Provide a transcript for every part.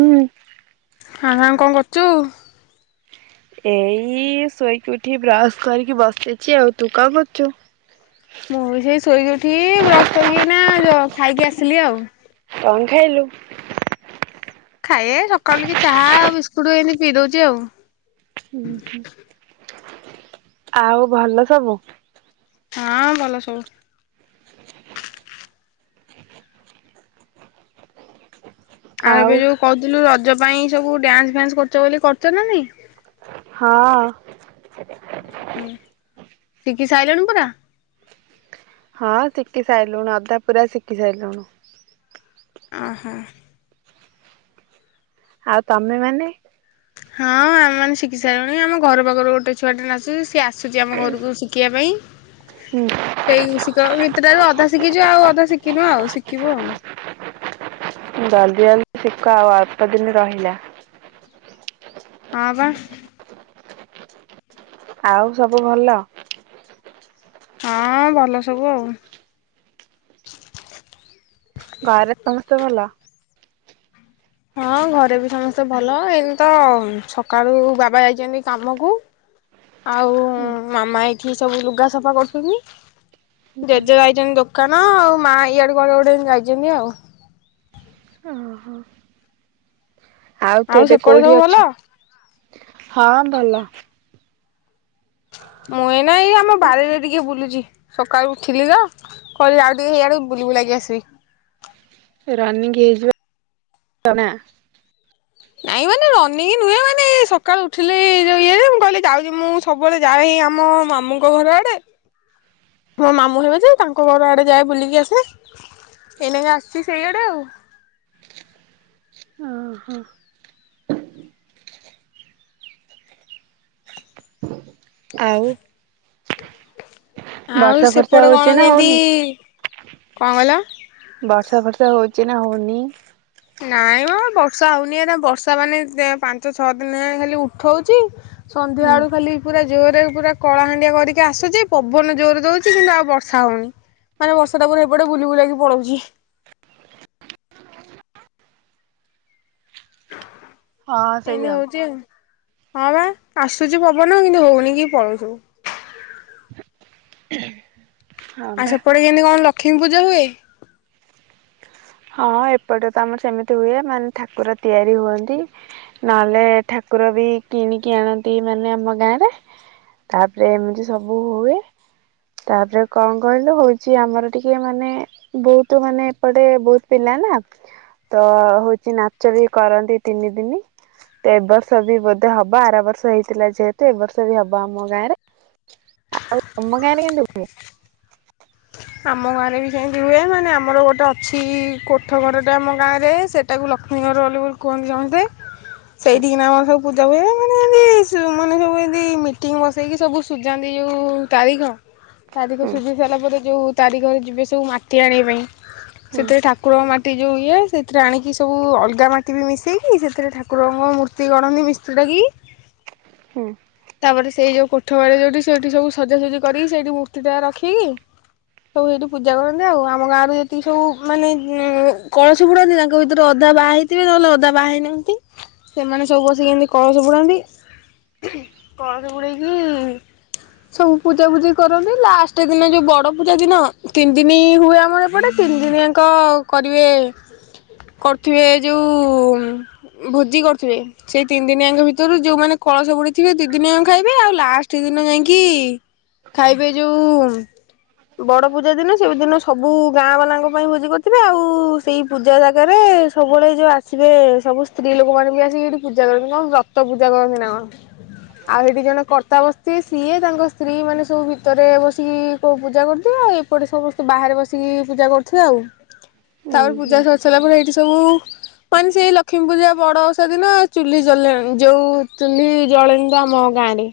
ହୁଁ [inaudible] ହଁ ଆଉ କଣ କରୁ ଚୁ ଏଇ ଶୋଇକି ଉଠି ବ୍ରଶ କରିକି ବସିଛି ଆଉ ତୁ କଣ କରୁଛୁ। [inaudible] ମୁଁ ବି ସେଇ ଶୋଇକି ଉଠି ବ୍ରସ କରିକି ନା ଖାଇକି ଆସିଲି ଆଉ। କଣ ଖାଇଲୁ। [inaudible] ଖାଇଆ ସକାଳୁ ଏଇ ଚାହା ବିସ୍କୁଟ ଏମିତି ପିଇ ଦଉଛି ଆଉ। ହୁଁ ହୁଁ। [inaudible] ଆଉ ଭଲ ସବୁ। ହଁ ଭଲ ସବୁ। [inaudible] ଆଉ ଏବେ ଯୋଉ କହୁଥିଲୁ ର ନିଜ ପାଇଁ ସବୁ ଡ୍ୟାନ୍ସ ଫାନ୍ସ କରଚୁ ବୋଲି କରୁଚ ନା ନାଇଁ। ହଁ। ଉଁ ଉଁ। ଶିକି ସାଇଲୁଣି ପୁରା। ହଁ ଶିଖି ସାଇଲୁଣ ଅଧା ପୁରା ଶିଖି ସାଇଲୁଣୁ। [inaudible] ଓହୋ। ଆଉ ତମେ ମାନେ। ହଁ ଆମୋନେ ଶିଖି ସାରିଲୁଣି। ଆମ ଘର ପାଖରୁ ଗୋଟେ ଛୁଆଟେ ନାଚୁଚି। ସିଏ ଆସୁଚି ଆମ ଘରକୁ ଶିଖିବା ପାଇଁ। ହୁଁ। ସେଇ ଶିଖ ଗିତଟାରୁ ଅଧା ଶିଖିଚୁ ଆଉ ଅଧା ଶିଖିନୁ ଆଉ ଶିଖିବୁ ଆଉ। [inaudible] ଜଲଦି ଜଲଦି ଶଖ ଆଉ ଅଳ୍ପ ଦିନ ରହିଲା। [inaudible] ହଁ ବା। ଆଉ ସବୁ ଭଲ। [inaudible] ହଁ ଭଲ ସବୁ ଆଉ। [inaudible] ଘରେ ସମସ୍ତେ ଭଲ? ହଁ ଘରେ ବି ସମସ୍ତେ ଭଲ। ଏମିତି ତ ସକାଳୁ ବାବା ଯାଇଚନ୍ତି କାମକୁ। ଆଉ ମାମା ଏ ଏଠି ସବୁ ଲୁଗା ସଫା କରୁଥୁନି। ଜେଜେ ଯାଇଚନ୍ତି ଦୋକାନ ଆଉ। ମା ଇଆଡେ କୁଆଡେ ଗୋଟେ ଯାଇଛନ୍ତି ଆଉ। [inaudible] ଓ ହୋ। [inaudible] ଆଉ ସେପଟେ ସବୁ ଭଲ ହଁ ଭଲ ମୁଁ ଏଇନା ଏଇ ଏ ଆମ ବାରିରେ ଟିକେ ବୁଲୁଚି ସକାଳୁ ଉଠଲି ତ କହିଲି ଆଉ ଟିକେ ହେଇଆଡେ ଟିକେ ବୁଲି ବୁଲାକା ଆସେ। ରନିଂଙ୍ଗ ହେଇଚି ବା [unintelligible] ନାଇଁ ମାନେ ରନିଙ୍ଗ ନୁହେଁ ମାନେ ଇଏ ସକାଳୁ ଉଠିଲେ ଯୋଉ ଇଏ ମୁଁ କହିଲି ଯାଉଛି ମୁଁ ସବୁବେଳେ ଯାଏ ଏଇ ଆମ ମାମୁଁଙ୍କ ଘର ଆଡେ ମୋ ମାମୁଁ ହେବେ ଯେ ତାଙ୍କ ଘର ଆଡେ ଯାଏ ବୁଲିକି ଆସେ ଏଇନାକେ ଆସିଛି ସେଇଆଡେ ଆଉ ଅ ହଁ ଆଉ ଆଉ ବର୍ଷା ଫର୍ଷା ସେପଟେ କଣ ହଉଚି ନା କେମିତି ହଉନି, କଣ କହିଲ? ବର୍ଷା ଫର୍ଷା ହଉ ଏଇନା ହଉନି ନାଇଁ ମ ବସ୍ ବର୍ଷା ହଉନି ଏଇନେ ବର୍ଷା ମାନେ ପାଞ୍ଚ ଛଅ ଦିନ ହେଲାଣି ଖାଲି ଉଠଉଚି ସନ୍ଧ୍ୟା ହୁଁ ବଳୁ ଖାଲି ପୁରା ଜୋରରେ ପୁରା କଳାହାଣ୍ଡିଆ କରିକି ଆସୁଛି ପବନ ଜୋରରେ ଦଉଛି କିନ୍ତୁ ଆଉ ବର୍ଷା ହଉନି ମାନେ ବର୍ଷା ଟା ପୁରା ଏପଟେ ବୁଲି ବୁଲାକି ପଳଉଛି ହଁ [inaudible] ସେଇଆ ଏନ୍ତି ହଉଛି ଆଉ ହଁ ବା ଆସୁଛି ପବନ କିନ୍ତୁ ହଉନି କି ପଳଉଛି ସବୁ [inaudible] ଆଉ ବା ସେପଟେ କେମିତି କଣ ଲ ଲକ୍ଷ୍ମୀ ପୂଜା ହୁଏ ହଁ ଏପଟେ ତ ଆମର ସେମିତି ହୁଏ ମାନେ ଠାକୁର ତିଆରି ହୁଅନ୍ତି ନହେଲେ ଠାକୁର ବି କିଣିକି ଆଣନ୍ତି ମାନେ ଆମ ଗାଁ ରେ ତାପରେ ଏମିତି ସବୁ ହୁଏ ତାପରେ କଣ କହିଲୁ ହଉଛି ଆମର ଟିକେ ମାନେ ବହୁତୁ ମାନେ ଏପଟେ ବହୁତ ପିଲା ନା ତ ହଉଛି ନାଚ ବି କରନ୍ତି ତିନି ଦିନି ତ ଏ ବର୍ଷ ବି ବୋଧେ ହବ ଆର ବର୍ଷ ହେଇଥିଲା ଯେହେତୁ ଏବ ବର୍ଷ ବି ହବ ଆମ ଗାଁରେ ଆଉ ତମ ଗାଁରେ କେନ୍ତି ହୁଏ? ଆମ ଗାଁରେ ବି ସେମିତି ହୁଏ ମାନେ ଆମର ଗୋଟେ ଅଛି କୋଠ ଘରଟା ଆମ ଗାଁରେ ସେଇଟାକୁ ଲକ୍ଷ୍ମୀ ଘର ବୋଲି ବୋଲି କୁହନ୍ତି ସମସ୍ତେ ସେଇିଠି କିନା ଆମ ସବୁ ପୂ ଜମିଦାର ମାନେ ଏମତି ସ ମାନେ ସବୁ ଏମତି ମିଟିଙ୍ଗ ବସେଇକି ସବୁ ସୁଝାନ୍ତି ଯୋଉ ତାରିଖ ତାରିଖ ହୁଁ ସୁଝେଇ ସାରିଲା ପରେ ଯୋଉ ତାରିଖରେ ଯିବେ ସବୁ ମାଟି ଆଣିବା ପାଇଁ ହୁଁ ସେଥିରେ ଠାକୁରଙ୍କ ମା ଏ ଯୋଉ ଇଏ ସେଥିରେ ଆଣିକି ସବୁ ଅଲଗା ମାଟି ବି ମିଶେଇକି ସେଥିରେ ଠାକୁରଙ୍କ ମୂର୍ତ୍ତି ଗଢ଼ନ୍ତି ମିସ୍ତ୍ରୀ ଡାକିକି ହୁଁ ତାପରେ ସେଇ ଯୋଉ କୋଠ ବାରେ ଯୋଉଠି ସେଇଠି ସବୁ ସଜାସଜି କରିକି ସେଇଠି ମୂର୍ତ୍ତି ଟା ରଖିକି ସବୁ ଏଇଠି ପୂଜା କରନ୍ତି ଆଉ ଆମ ଗାଁ ରୁ ଯେତିକି ସବୁ ମାନେ କଳସ ବୁଡ଼ାନ୍ତି ତାଙ୍କ ଭିତରୁ ଅଧା ବାହା ହେଇଥିବେ ନହେଲେ ଅଧା ବାହା ହେଇନାହାନ୍ତି ସେମାନେ ସବୁ ବସିକି ଏମତି କଳସ ବୁଡ଼ାନ୍ତି କଳସ ବୁଡେଇକି ସବୁ ପୂଜା ପୂଜି କରନ୍ତି ଲାଷ୍ଟ ଦିନ ଯୋଉ ବଡ ପୂ [unintelligible] ଦିନ ତିନି ଦିନି ହୁଏ ଆମର ଏପଟେ ତିନି ଦିନିଆଙ୍କ କରିବେ କରୁଥିବେ ଯେଉ ଭୋଜି କରୁଥିବେ ସେଇ ତିନି ଦିନିଆଙ୍କ ଭିତରୁ ଯୋଉ ମାନେ କଳସ ବୁଡ଼େଇ ଥିବେ ଦି ଦିନିଆଙ୍କ ଖାଇବେ ଆଉ ଲାଷ୍ଟ ଦିନ ଯାଇଁକି ଖାଇବେ ଯୋଉ ବଡ ପୂଜା ଦିନେ ସେଇ ଦିନ ସବୁ ଗାଁ ବାଲାଙ୍କ ପାଇଁ ଭୋଜି କରିଥିବେ ଆଉ ସେଇ ପୂଜା ଜାଗାରେ ସବୁବେଳେ ଏ ଯୋଉ ଆସିବେ ସବୁ ସ୍ତ୍ରୀ ଲୋକମାନେ ବି ଆସିକି ଏଇଠି ପୂଜା କରିବେ କଣ ସତ ପୂଜା କରନ୍ତି ନା କଣ ଆଉ ସେଠି ଜଣେ କର୍ତ୍ତା ବସିଚି ସିଏ ତାଙ୍କ ସ୍ତ୍ରୀ ମାନେ ସବୁ ଭିତରେ ବସିକି କୋଉ ପୂଜା କରୁ ଆଉ ଏପଟେ ସମସ୍ତେ ବାହାରେ ବସିକି ପୂଜା କରୁଥିବେ ଆଉ ହୁଁ ତାପରେ ହୁଁ ପୂଜା ସରି ସାରିଲା ପରେ ଏଇଠି ସବୁ ମାନେ ସେଇ ଲକ୍ଷ୍ମୀ ପୂଜା ବଡଓଷା ଦିନ ଚୁଲି ଜଲେନି ଯୋଉ ଚୁଲି ଜଳେନି ତ ଆମ ଗାଁ ରେ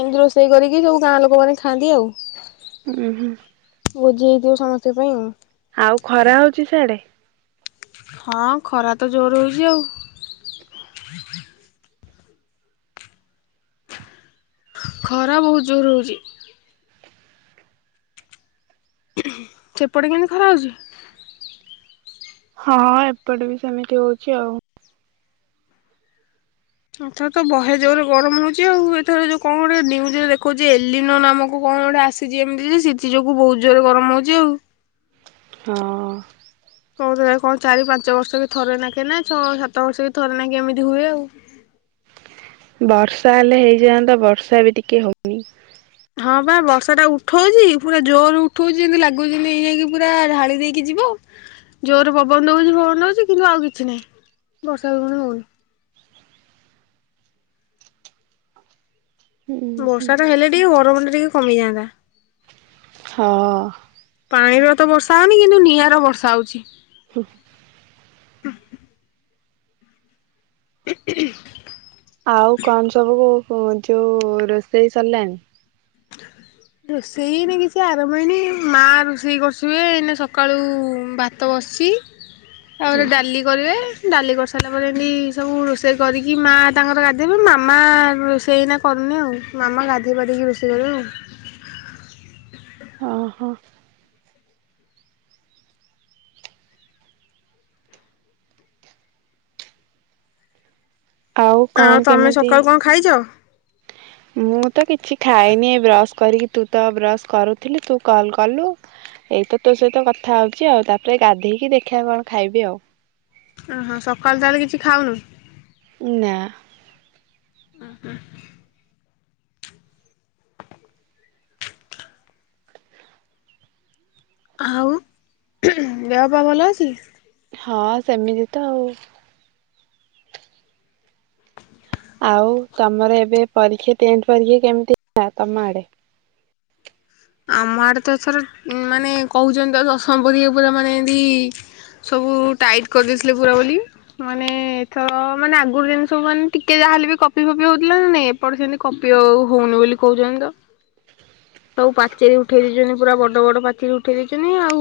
ଏମିତି ରୋଷେଇ କରିକି ସବୁ ଗାଁ ଲୋକ ମାନେ ଖାଆନ୍ତି ଆଉ ଉଁ ହୁଁ। ଓ ଯେ ଯୋ ସମସ୍ତଙ୍କ ପାଇଁ ଆଉ ଆଉ ଖରା ହଉଛି ସେଆଡେ? ହଁ ଖରା ତ ଜୋର ହଉଛି ଆଉ। ଖରା ବହୁତ ଜୋର ହୋଉଛି। ସେପଟେ କେମିତି ଖରା ହଉଛି? ହଁ ଏପଟେ ବି ସେମିତି ହଉଛି ଆଉ। ଏଥର ତ ବହେ ଜୋରେ ଗରମ ହଉଛି ଆଉ ଏଥର ଯୋଉ କଣ ଗୋଟେ ନ୍ୟୁଜରେ ଦେଖୋଉଛି ଏଲିନୋ ନାମକ କଣ ଗୋଟେ ଆସିଛି ଏମିତି ଯେ ସେଥି ଯୋଗୁ ବହୁତ ଜୋରରେ ଗରମ ହଉଛି ଆଉ। ହଁ କ କଣ ଚାରି ପାଞ୍ଚ ବର୍ଷକେ ଥରେ ନାଖେ ନା ଛଅ ସାତ ବର୍ଷକେ ଥରେ ନାକେ ଏମିତି ହୁଏ ଆଉ। ବର୍ଷା ହେଲେ ହେଇଯାଆନ୍ତା ବର୍ଷା ବି ଟିକେ ହଉନି। ହଁ ପା ବର୍ଷା ଟା ଉଠଉଛି ପୁରା ଜୋର ଉଠଉଛି ଯେମିତି ଲାଗୁଛି ଏଇ ଯାଇକି ପୁରା ଢାଳି ଦେଇକି ଯିବ ଜୋର ପବନ ହଉଛି ପବନ ହଉଛି କିନ୍ତୁ ଆଉ କିଛି ନାହିଁ ବର୍ଷା ପବନ ହଉନି। ବର୍ଷା ର ହେଲେ ଟିକେ ଗରମ ଟିକେ କମି ଯାଆନ୍ତା। ହଁ ପାଣିର ତ ବର୍ଷା ହଉନି କିନ୍ତୁ ନିଆଁର ବର୍ଷା ହଉଛି। [inaudible] ଆଉ କଣ ସବୁ କୋହୁ ହଁ ଯୋଉ ରୋଷେଇ ସରିଲାଣି? ରୋଷେଇ ଇନା କିଛି ଆରମ୍ଭ ହେଇନି ମା ରୋଷେଇ କରୁଥିବେ ଏଇନା ସକାଳୁ ଭାତ ବସିଛି। ତାପରେ ଡାଲି କରିବେ। ଡାଲି କରିସାରିଲା ପରେ ଏମତି ସବୁ ରୋଷେଇ କରିକି ମାଆ ତାଙ୍କର ଗାଧେଇବା ପରେ ମାମା ରୋଷେଇନା କରୁନି ଆଉ ମାମା ଗାଧୋଇ ପାରିକି ରୋଷେଇ ତୋର ହଁ ହଁ ଆଉ କଣ ତମେ କେମିତି ସକାଳୁ କଣ ଖାଇଛ? ମୁଁ ତ କିଛି ଖାଇନି ଏ ବ୍ରସ କରିକି ତୁ ତ ବ୍ରସ କରୁଥିଲୁ ତୁଲ କଲୁ ଏଇତ ତୋ ସହିତ କଥା ହଉଛି ଆଉ ତାପରେ ଗାଧେଇକି ଦେଖିବା କଣ ଖାଇବି ଆଉ। ଓହୋ ସକାଳୁ ତାହେଲେ କିଛି ଖାଉନୁ। ନା। ଉଁ ହୁଁ। ଆଉ ଦେହପା ଭଲ ଅଛି? ହଁ ସେମିତି ତ ଆଉ। ଆଉ ତମର ଏବେ ପରୀକ୍ଷା ଟେନଥ ପରୀକ୍ଷା କେମିତି ହେଲା ତମ ଆଡେ? ଆମ ଆଡେ ତ ଏଥର ମାନେ କହୁଛନ୍ତି ତ ଦଶମ ପରୀକ୍ଷା ପୁରା ମାନେ ଏନ୍ତି ସବୁ ଟାଇଟ କରିଦେଇଥିଲେ ପୁରା ବୋଲି ମାନେ ଏଥର ମାନେ ଆଗରୁ ଯେମତି ସବୁ ମାନେ ଟିକେ ଯାହାହେଲେ ବି କପି ଫପି ହଉଥିଲା ନାଇଁ ଏପଟ ସେମିତି କପି ଆ ହଉନି ବୋଲି କହୁଛନ୍ତି ତ। ସବୁ ପାଚେରୀ ଉଠେଇ ଦେଇଛନ୍ତି ପୁରା ବଡ ବଡ ପାଚେରୀ ଉଠେଇ ଦେଇଛନ୍ତି ଆଉ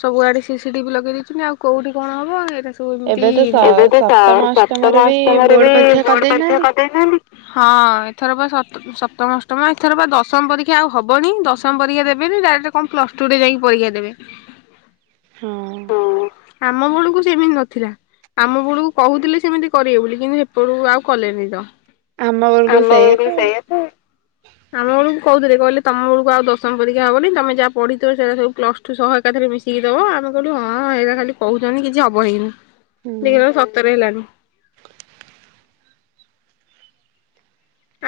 ସବୁଆଡେ ସି-ସିି ଟି-ଭି ଲଗେଇ ଦେଇଛନ୍ତି ଆଉ କୋଉଠି କଣ ହବ ଏଇଟା ସବୁ ଏମିତି ଏବେ ତ ସ ଏବେ ତ ସପ୍ତମ ସ ଅଷ୍ଟମରେ ସପ୍ତମ ବି ଅଷ୍ଟମରେ ବୋର୍ଡ ବି ପରୀକ୍ଷା ବୋର୍ଡ ପରୀକ୍ଷା କରିଦେଇନାହାନ୍ତି। କରିଦେଇଛନ୍ତି ହଁ ଏଥର ପା ସ ସପ୍ତମ ଅଷ୍ଟମ ଏଥର ବା ଦଶମ ପରୀ କ୍ଷା ଆଉ ହବନି ଦଶମ ପରୀକ୍ଷା ଦେବେନି ଡାଇରେକ୍ଟ କଣ ପ୍ଲସ ଟୁ ରେ ଯାଇକି ପରୀକ୍ଷା ଦେବେ। ହଁ। ଯେ ଏମିତି ନଥିଲା ଆମ ବେଳକୁ କହୁଥିଲେ ସେମିତି କରିବେ ବୋଲି କିନ୍ତୁ ହେପଟକୁ ଆଉ କଲେନି ତ। ଆମ ବେଳକୁ ସେଇଆ ଥେ ଆମ ବେଳୁକୁ କୋଉଥିଲେ କହିଲେ ତମ ବେଳକୁ ଆଉ ଦଶମ ପରୀକ୍ଷା ହବନି ତମେ ଯାହା ପଢିଥିବ ସେଇରା ସବୁ ପ୍ଲସ ଟୁ ସହ ଏକାଥାରେ ମିଶିକି ଦବ ଆମେ କଇଲୁ ହଁ ଏରା ଖାଲି କହୁଚନ୍ତି କିଛି ହବ ହେଇନି। ହୁଁ ଦେଖିଲା ବେଳୁ କୁ ସତରେ ହେଲାଣି।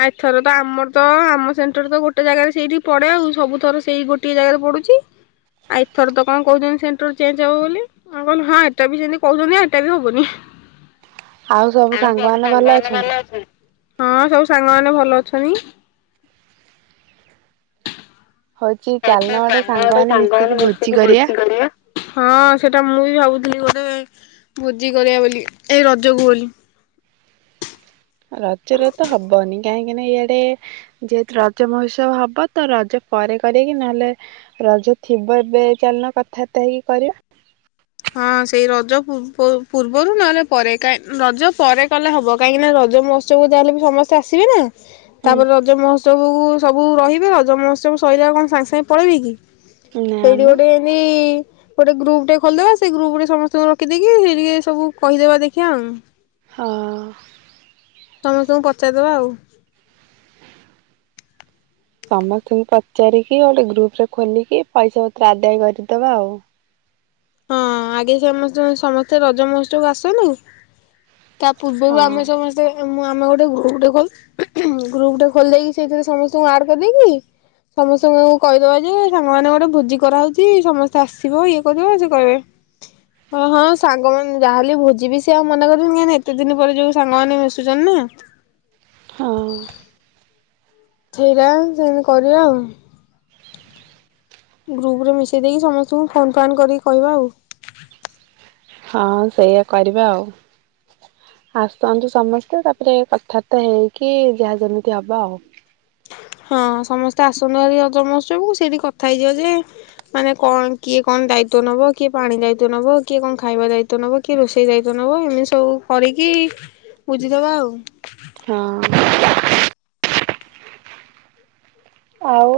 ଆଉ ଏଥର ତ ଆମର ତ ଆମ ସେଣ୍ଟର ତ ଗୋଟେ ଜାଗାରେ ସେଇଠି ପଡେ ଆଉ ସବୁ ଥର ସେଇ ଗୋଟଏ ଜାଗାରେ ପଡୁଚି ଏଥର ତ କଣ କଉଚନ୍ତି ସେଣ୍ଟର ଚେଞ୍ଚ ହବ ବୋଲି ଆମେ କଇଲୁ ହଁ ଏଇଟା ବି ସେମିତି କଉଛନ୍ତି ଏଇଟା ବି ହବନି। ଆଉ ସବୁ ସାଙ୍ଗ ମାନେ ଭଲ ଅଛନ୍ତି। ହଁ ସବୁ ସାଙ୍ଗ ମାନେ ଭଲ ଅଛନ୍ତି। ହଉଚି ଚାଲୁନ ଗୋଟେ ସାଙ୍ଗ ମାନେ ମିଶିକି ଭୋଜି କରିବା, ହଁ ସେଟା ମୁଁ ବି ଭାବୁଥିଲି ଗୋ ଏ ଭୋଜି କରିବା ବୋଲି ଏଇ ରଜକୁ ବୋଲି। ରାତିରେ ତ ହବନି। କାହିଁକି ନା ଇଆଡେ ଯେହେତୁ ରଜ ମହୋତ୍ସବ ହବ ତ ରଜ ପରେ କରିକି ନହେଲେ ରଜ ଥିବ ଏବେ ଚାଲୁନ କଥାବାର୍ତ୍ତା ହେଇକି କରିବା। ହଁ ସେଇ ରଜ ପୂର୍ବରୁ ପୂର୍ବରୁ ନହେଲେ ପରେ କାହିଁ ରଜ ପରେ କଲେ ହବ କାହିଁକି ନା ରଜ ମହୋତ୍ସବକୁ ଯାହେଲେ ବି ସମସ୍ତେ ଆସିବେ ନା। ହୁଁ ତାପରେ ରଜ ମହୋତ୍ସବ କୁ ସବୁ ରହିବେ ରଜ ମହୋତ୍ସବ ସଇଲେ ଆଉ କଣ ସାଙ୍ଗେ ସାଙ୍ଗେ ପଳେଇି କି। ନା ସେଇଠି ମ। ଗୋଟେ [unintelligible] ଗୋଟେ ଗ୍ରୁପଟେ ଖୋଲଦବା। ସେ ଗ୍ରୁପ ରେ ସମସ୍ତଙ୍କୁ ରଖିଦେଇକି ସେଇଟି ସବୁ କହିଦେବା ଦେଖିବା ଉଁ। ହଁ। ସମସ୍ତଙ୍କୁ ପଚାରିଦବା ଆଉ। ସମସ୍ତଙ୍କୁ ପଚାରିକି ଗୋଟେ ଗ୍ରୁପରେ ଖୋଲିକି ପଇସା ପତ୍ର ଆଦାୟ କରିଦବା ଆଉ। ହଁ ଆଗେ ସେମସ୍ତେ ସମସ୍ତେ ରଜ ମହୋତ୍ସବ କୁ ଆସନ୍ତୁ। ତା ପୂର୍ବରୁ ହଁ ଆମେ ସମସ୍ତେ। ମୁଁ ଆମେ ଗୋଟେ ଗ୍ରୁପ ଟେ ଖୋ ଗ୍ରୁପ ଟେ ଖୋଲିଦେଇକି ସେଇଥିରେ ସମସ୍ତଙ୍କୁ ଆଡ କରିଦେଇକି ସମସ୍ତଙ୍କୁ କଇଦବା ଯେ ସାଙ୍ଗ ମାନେ ଗୋଟେ ଭୋଜି କରାହେଉଚି ସମସ୍ତେ ଆସିବ ଇଏ କରିବ ଇଏ କରିବ [unintelligible] ହଁ ସାଙ୍ଗମାନେ ଯାହାହେଲେ ଭୋଜିିବି ସେ ଆଉ ମନା କରିବେ ନା କାହିଁକି ନା ଏତେ ଦିନି ପରେ ଯୋଉ ସାଙ୍ଗମାନେ ମିଶୁଚନ୍ତି ନା। ହଁ। ସେଇଟା ସେମିତି କରିବା ଆଉ। ଗ୍ରୁପ ରେ ମିଶେଇ ଦେଇକି ସମସ୍ତଙ୍କୁ ଫୋନ ଫାନ୍ କରିକି କହିବା ଆଉ। ହଁ ସେଇଆ କରିବା ଆଉ ଆସନ୍ତୁ ସମସ୍ତେ ତାପରେ କଥାବାର୍ତ୍ତା ହେଇକି ଯାହା ଯେମିତି ହବ ଆଉ। ହଁ ସମସ୍ତେ ଆସନ୍ତୁ ହାରି ରଜ ମହୋଉତ୍ସବକୁ ସେଇଠି କଥା ହେଇଯିବା ଯେ ମାନେ କଣ କିଏ କଣ ଦାୟିତ୍ଵ ନବ କିଏ ପାଣି ଦାୟିତ୍ଵ ନବ କିଏ କଣ ଖାଇବା ଦାୟିତ୍ଵ ନବ କିଏ ରୋଷେଇ ଦାୟିତ୍ଵ ନବ ଏମିତି ସବୁ କରିକି ବୁଝିଦବା ଆଉ। ହଁ। ଆଉ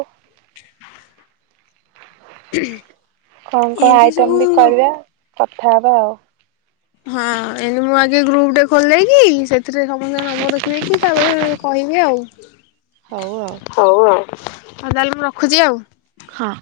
[unintelligible] କଣ କଣ ଏମିତି ଆଇଟମ୍ ସବୁ ବି କରିବା କଥାହେବା ଆଉ ହଁ ଏନ୍ତି ମୁଁ ଆଜି ଗ୍ରୁପ ଟେ ଖୋଲି ଦେଇକି ସେ ଥିରେ ସମସ୍ତଙ୍କ ନମ୍ବର ରଖିଦେଇକି ତାପରେ କହିବି ଆଉ। ହଉ ଆଉ। ହଁ ତାହଲେ ମୁଁ ରଖୁଚି ଆଉ। ହଁ।